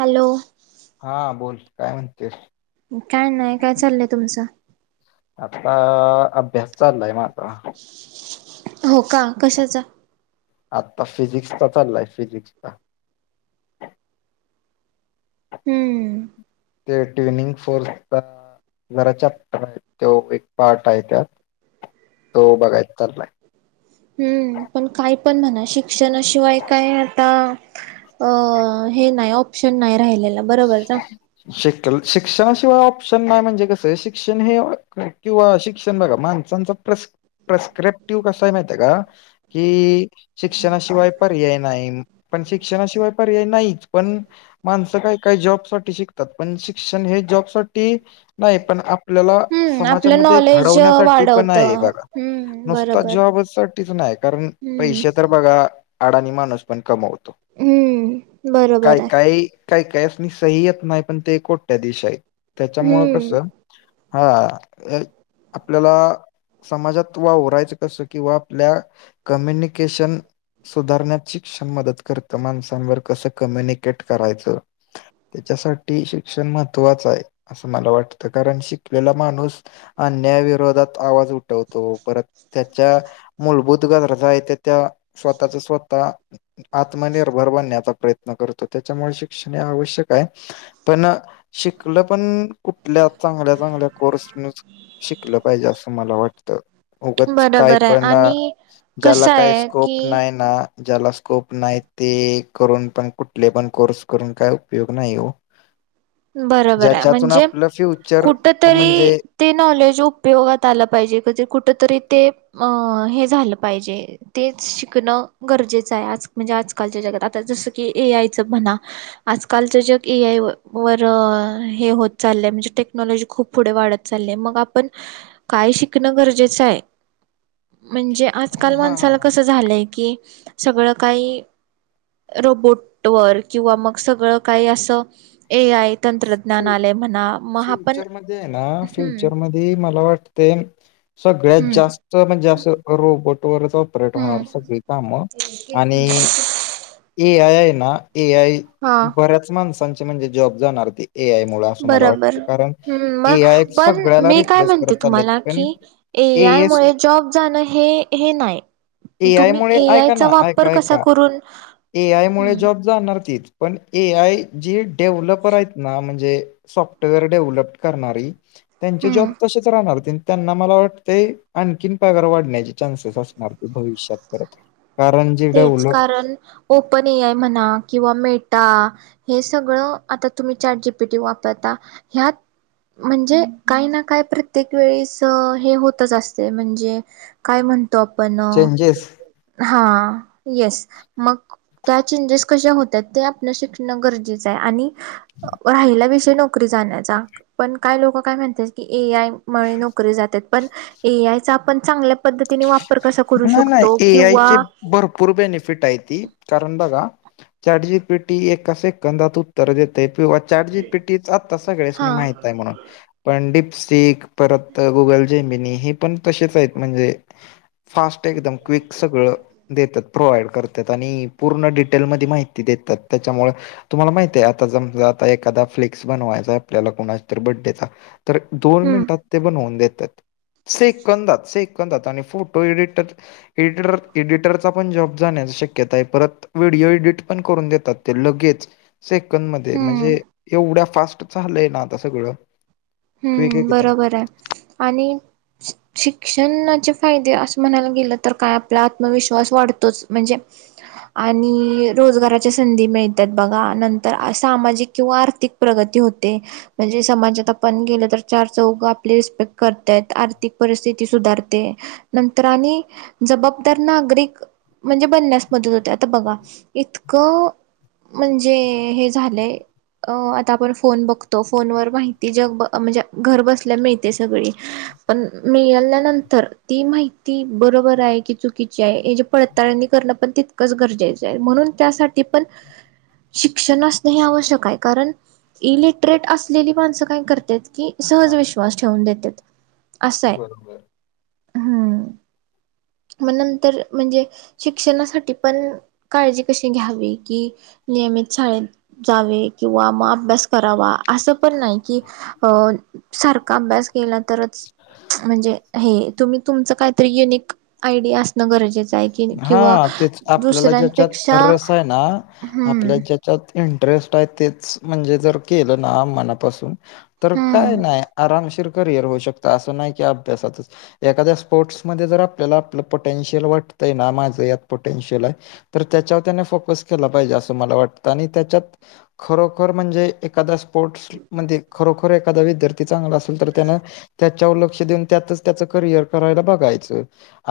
Hello. हा बोल काय म्हणतेस. काय नाही काय चाललंय तुमचं. आता अभ्यास चाललाय मात्र. हो का कशाचा. आता फिजिक्सचा चाललाय फिजिक्सचा. हम्म ते टविनिंग फोर्स. जरा चॅप्टर आहेन तो एक पाठ आहे त्यात तो बघाय चाललाय. हम्म पण काय पण म्हणा शिक्षणाशिवाय काय आता. अ हे नाही ऑप्शन नाही राहिलेला बरोबर ना. शल शिक्षणाशिवाय ऑप्शन नाही म्हणजे कस आहे शिक्षण हे किंवा शिक्षण बघा मान. प्र प्रस्क्रिप्टिव कसा माहिती आहे का की. शिक्षणाशिवाय पर्याय नाही पण शिक्षणाशिवाय पर्याय नाहीच पण माणसं काय. काही जॉब साठी शिकतात पण शिक्षण हे जॉब साठी नाही पण आपल्याला. हम्म आपलं समाजामध्ये नॉलेज घडवण्यासाठी पण वाढवत आहे बघा हम्म नुसता बरोबर जॉब साठीच नाही कारण. हम्म पैसे तर बघा. अडाणी माणूस पण कमवतो हम्म काय बरोबर आहे काही काय काय. सह्यत नाही पण ते कोट्याधीश आहेत त्याच्या मूळ कसं. हम्म हा आपल्याला. समाजात वावरायचं कसं किंवा आपल्या कम्युनिकेशन. सुधारण्यात शिक्षण मदत करतं माणसांवर कसं कम्युनिकेट करायचं. त्याच्यासाठी शिक्षण महत्त्वाचं आहे असं मला वाटतं कारण शिकलेला माणूस. अन्यायविरोधात. आवाज उठवतो परत त्याच्या मूलभूत गरजा आहे त्या त्या. स्वतःच स्वतः. आत्मनिर्भर बनण्याचा प्रयत्न करतो. त्याच्यामुळे शिक्षण हे, आवश्यक काय? पण शिकल पण, कुठल्या चांगल्या चांगल्या कोर्सनच. शिकलं पाहिजे. असं मला वाटतं. उगच काय बरोबर आहे पण, आणि ज्याला कसं काही आहे की स्कोप नाही ना. ज्याला स्कोप नाही. ते करून पण, कुठले पण कोर्स करून. काय उपयोग नाही हो. बरोबरे, ज्याच्यातून म्हणजे आपलं फ्युचर कुठ तरी म्हणजे ते नॉलेज उपयोगात आलं पाहिजे. कधी कुठ तरी ते हे झालं पाहिजे. तेच शिकणं गरजेचं आहे. आज म्हणजे आजकालच्या जगात. आता जसं की, ए आयचं म्हणा. आजकालचं जग ए आय व वर हे होत चाललंय. म्हणजे टेक्नॉलॉजी खूप पुढे वाढत चाललीय. मग आपण काय शिकणं गरजेचंय, म्हणजे हा आजकाल हा माणसाला कस झालंय की, सगळं काही रोबोट वर, किंवा मग सगळं काही असं, ए आय, तंत्रज्ञना आलय म्हणा. मग आपण फ्युचर मध्येय ना, हम्म फ्युचर मध्ये मला वाटते. सगळ्यात हम्म जास्त म्हणजे असं, रोबोट वरचा हम्म लनार सगळी काम. आणि. ए आयये ना, ए आय. हा बऱ्याच माणसांचे म्हणजे जॉब जाणार. ते ए आय मुळ असं मला बरोबर. वाटते कारण हम्म, म ए आय पण सगळ्याला मी काय रिप्लेस म्हणते. करत चाललेत तुम्हाला पण कि, ए आय मुळे जॉब जाणं. हे हे नाय. ए आय तुम्ही मुळे ए ऐका आयचा ना ऐका वापर कसा ऐका करून, ए आय मुळे हम्म जॉब जाणार ती. पण ए आय जी डेव्हलपर आहेत ना. म्हणजे सॉफ्टवेअर डेव्हलपड करणारी. त्यांचे हम्म जॉब तसेच राहणार. त्यांना मला वाटतें. आणखीन पगार वाढण्याचे चान्सेस असणार ते. भविष्यात परत. कारण जे तेच डेव्हलप कारण ओपन ए आय म्हणा. किंवा मेटा. हे सगळं, आता तुम्ही चार जीपीटी वापरता. ह्यात. म्हणजे काही ना काही प्रत्येक वेळेस हे होतच असते. म्हणजे काय म्हणतो आपण. चेंजेस हा. येस. मग त्या चेंजेस कशा होतात. ते आपण शिकणं गरजेचंय. आणि राहिला विषय नोकरी जाण्याचा. पण काय लोक काय म्हणतात की. ए आय मुळे नोकरी जातात. पण ए आय चा आपण चांगल्या पद्धतीने वापर कसा करू नाही नाही शकतो. ए किंवा आयचे भरपूर बेनिफिट आहे ती. कारण बघा. चाट जी पी टी एका कंदातू उत्तर देतय. किंवा चाट जी पी टीच आता हा सगळ्यासनी माहित आहेय म्हणू. पण डीपसिख, परत गुगल जेबिनी. हे पण तसेच आहेत. म्हणजे फास्ट एकदम. क्विक सगळं देतात. प्रोव्हाइड करतात. आणि, पूर्ण डिटेलमध्ये माहिती देतात. त्याच्यामुळे तुम्हाला माहितीये. आता समजा आता एखादा फ्लेक्स बनवायचा आपल्याला. कुणा तर बडेचा. तर दोन हम्म मिनिटात ते बनवून देतात. सेकंदात, सेकंदात. आणि फट तो एडिटर एडिटर एडिटरचा पण जॉब जाण्याची शक्यता य. परत व्हिडिओ एडिट पण करून देतात ते. लगेच. सेकंद मध्ये. हम्म म्हणजे एवढ्या फास्ट झालंय ना, आता सगळं. क्विक हम्म. एकदम बरोबरे आणि शिक्षणाचे फायदे असं म्हणायला गेलं तर काय? आपला आत्मविश्वास वाढतोच. म्हणजे आणि रोजगाराच्या संधी मिळतात बघा. नंतर सामाजिक किंवा आर्थिक प्रगती होते. म्हणजे समाजत आपण गेलं तर चार चौघ आपली रिस्पेक्ट करतात. आर्थिक परिस्थिती सुधारते. नंतर आनी. जबाबदार नागरीक म्हणजे बनण्यास मदत होते आता बघा इतकं.... म्हणजे हे झालंय आता आपण फोन बघतो फोन व माहिती... ती जग ब म्हणजे घर बसल्या मिळते सगळी... पण मिळाल्यानंतर ती माहिती बरोबर आहे कि चुकीची आहे ज पत... डाहाळणी करणं पण तितकंच गरजेचं आहे म्हणून त्यासाठी पण... शिक्षण असण हे आवश्यक आहे कारण इलिटरेट असलेली माणसं... काय करत की सहज हा विश्वास ठेवून देतेत असंय... बरोबर हम्म मग नंतर म्हणजे शिक्षणासाठी पण.... काळजी कशी घ्यावी की नियमित शाळेेत... जावे किंवा मग अभ्यास करावा असं पण नाही.... कि अ सारखा अभ्यास केला तरच... म्हणजे हे तुम्ही तुमचं काहीतरी युनिक आयडिया असणं गरजेचं आहे... की हा किंवा तेच आपल्याला ज्याच्यात दुसऱ्यांपेक्षा रस आहे ना आपल्या हम्म ज्या... त इंटरेस्ट आहे तेच म्हणजे जर केलं ना मनापासून... तर काय हम्म नाही आरामशीर करिअर होऊ शकत असं नाही की अभ्यासातच.. एखाद्या स्पोर्ट्समध्येध्ये जर आपल्याला आपलं पोटेन्शियल वाटतंय ना माझं यात पोटेन्शियल आहे.... तर त्याच्यावर त्याने फोकस केला पाहिजे असं मला वाटतं आणि त्याच्यात.... खरोखर म्हणजे एखादा स्पोर्ट्स मध्ये खरोखर एखादा विद्यार्थी चांगला असत... नंतर त्याने... लक्ष देत त्यातच त्याच करियर करायला बघायचं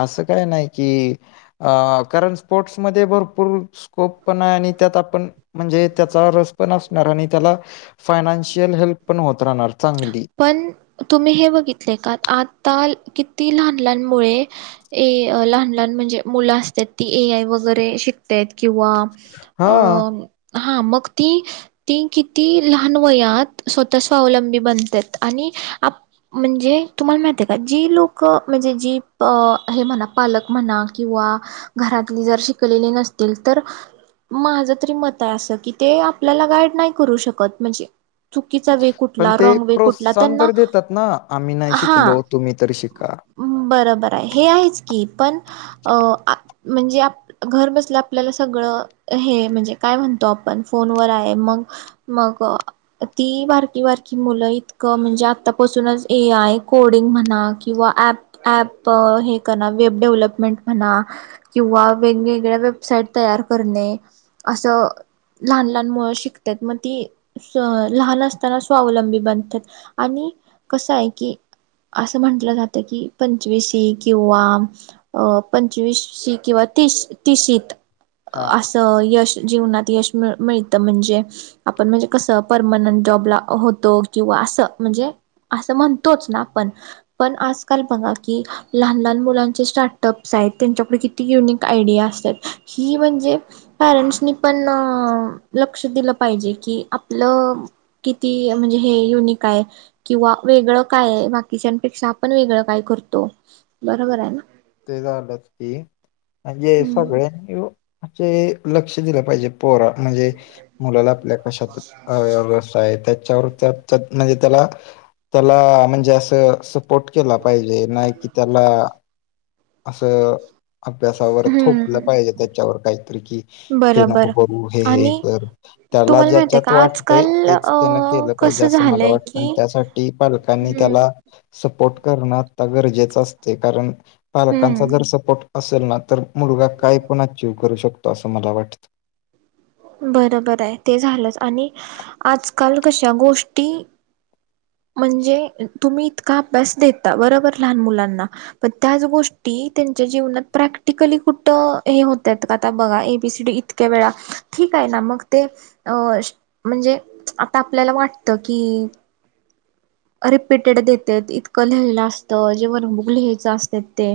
असं काय नाही की, अ कारण स्पोर्ट्समध्ये भरपूर स्कोप पण आहे आणि त्यात आपण म्हणजे त्याचा रस पण असणार आणि त्याला.. फायनान्शियल हेल्प पण होत राहणार... चांगली... पण तुम्ही हे बघितले का आता किती लहान लहान मुले... ए लहान लहान म्हणजे मुलं असतात ती ए आय वगैरे शिक... किंवा हां, अ... हा मग ती ती किती लहान वयात स्वतः स्वावलंबी बनतात.... आणि आप... म्हणजे तुम्हाला माहिती आहे का जी लोक म्हणजे जी हे म्हणा पालक म्हणा किंवा... घरातली जर शिकलेली नसतील तर... माझं तरी मत आहे असं की ते आपल्याला गाईड नाही करू शकत म्हणजे.. चुकीचा वे कुठला रॉग वे कुठला.. सण त्यांना तर देतात ना आम्ही नाही शिकलो तुम्ही तर शिका... बरबर आहे हे आहेच की पण अ म्हणजे... घर बसलं आपल्याला सगळं हे म्हणजे काय म्हणतो आपण फोनवर आहे मग.... मग ती बारकी बारकी मुलं इ... म्हणजे आतापासूनच ए आय कोडिंग म्हणा किंवा ऍप.... ॲप हे कणा वेब डेव्हलपमेंट म्हणा.... किंवा वेगवेगळ्या वेबसाईट तयार करणे असं.... लहान लहान मुळ शिकतात मग ती लहान असताना स्वावलंबी बनतात.... आणि कसं आहे की... असं म्हटलं जातं की पंचवीशी किंवा.... अ पंचवीशी किंवा त तीशीत हां, अस.... यश जीवनात यश मिळ मिळतं म्हणजे.... आपण म्हणजे कसं परमनंट जॉबला होतो किंवा अस... म्हणजे असं म्हणतोच ना आपण... पण आजकाल बघा की लहान लहान मुलांचे स्टार्टअप्स आहेत त्यांच्यापैकी... ती युनिक आयडिया असतात ही म्हणजे.... पॅरेंट्सनी पण लक्ष दिलं पाहिजे कि आपलं.... किती म्हणजे हे युनिक काय किंवा वेगळं काय बाकीच्यापेक्षा आपण वेगळं काय करतो बरोबर आहे ना ते झालं की म्हणजे हम्म सगळ्यांनीे लक्ष दिलं पाहिजे पोरा म्हणजे मुलाला आपल्या कशात रस् आहे त्याच्यावर त्या म्हणजे त्याला त्याला म्हणजे असं सपोर्ट केला पाहिजे नाही कि त्याला असं अभ्यासावर थोपलं हम्म पाहिजे त्याच्यावर काहीतरी की हे नको बरोबर करू हे हे आणि कर त्याला तुम्हाला माहित आहे का ज्याच्यात वाटतंय आजकाल तेच अ त्यान केलं पाहिजे कसं असं मला झालंय वाटतं की आणि त्यासाठी टी पालकांनी हम्म त्याला सपोर्ट करणं आता गरजेचं असते कारण पालकांचा हम्म जर सपोर्ट असेल ना तर मुलगा काय पण अचीव करू शकतो असं मला वाटतं बर बर आहे ते झालंच आणि आजकाल कशा गोष्टी म्हणजे तुम्ही इतका अभ्यास देता बरोबर लहान मुलांना पण त्याच गोष्टी त्यांच्या जीवनात प्रॅक्टिकली कुठ हे होत का आता बघा एबीसीडी इतके वळा ठीक आहे ना मग ते अ म्हणजे आता आपल्याला वाटतं की रिपीटेड देत इतकं लिहिलं असतं जेवनबुक लिहायचं असत ते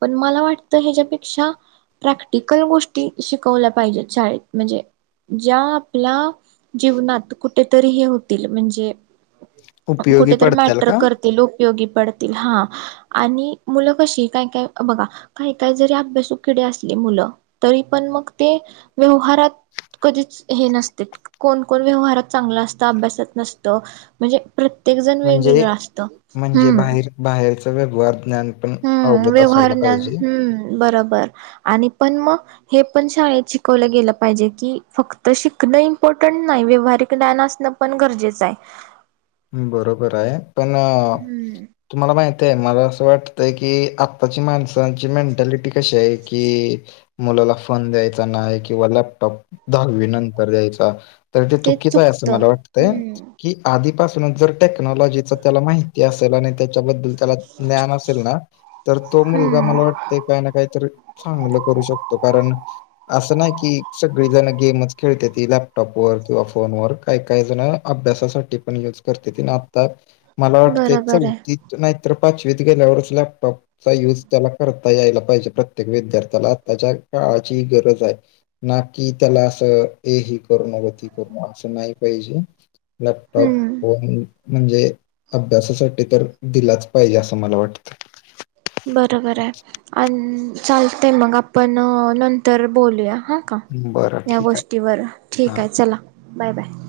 पण मला वाटतं ह्याच्यापेक्षा प्रॅक्टिकल गोष्टी शिकवल्या पाहिजेत शाळेत म्हणजे ज्या आपल्या जीवनात कुठेतरी हे होतील म्हणजे उपयोगी कुठेेत पडतील मॅटर का करतील उपयोगी पडतील हा आणि मुलं कशी काय काय बघा काही काय जरी अभ्यासूकिडे असले मुलं तरी पण मग ते व्यवहारात कधीच हे नसते कोणकण व्यवहारात चांगलं असतं अभ्यासात नसतं म्हणजे प्रत्येक जण म्हणजे वेगवेगळं असतं म्हणजे हम्म बाहेर बाहेरच व्यवहार ज्ञान पण हम्म अवगत व्यवहार असायला ज्ञान पाहिजे हम्म बरोबर आणि पण मग हे पण शाळेत शिकवलं गेलं पाहिजे की फक्त शिकणं इम्पॉर्टंट नाही व्यवहारिक ज्ञान असणं पण गरजेचं आहे बरोबर आहे पण हम्म तुम्हाला माहित आहे मला असं वाटतय की आत्ताची माणसांची मेंटॅलिटी कशी आहे की मुलाला फोन द्यायचा नाही किंवा लॅपटॉप दहावी नंतर द्यायचा तर ते चुकीचं आहे असं चुकतं मला वाटतंय हम्म की आधीपासूनच जर टेक्नॉलॉजी त्याला माहिती असेल आणि त्याच्याबद्दल त्याला ज्ञान असेल ना तर तो मुलगा मला हम्म वाटत काही ना काहीतरी चांगलं करू शकतो कारण असं नाही की सगळीजण गेमच खेळते ती लॅपटॉपवरर किंवा फोनवर काही काही जण अभ्यासासाठी पण युज करते आता मला वाटते बरोबर आहे चौथ नाहीत पाचवीत गेल्यावरच लॅपटॉप चा यूज त्याला करता यायला पाहिजे प्रत्येक विद्यार्थ्याला आ त्याच्या काळाची गरज आहे ना कि त्याला असं ए ह करण गती करण असं नाही पाहिजे टॉप हम्म वन म्हणजे अभ्यासासाठी तर दिलाच पाहिजे असं मला वाटतं बरोबर आहे आणि चालते मग आपण नंतर बोलूया हा का वाटतं बरं या ठीक आहे गोष्टीवर ठीक हा आहे चला बाय बाय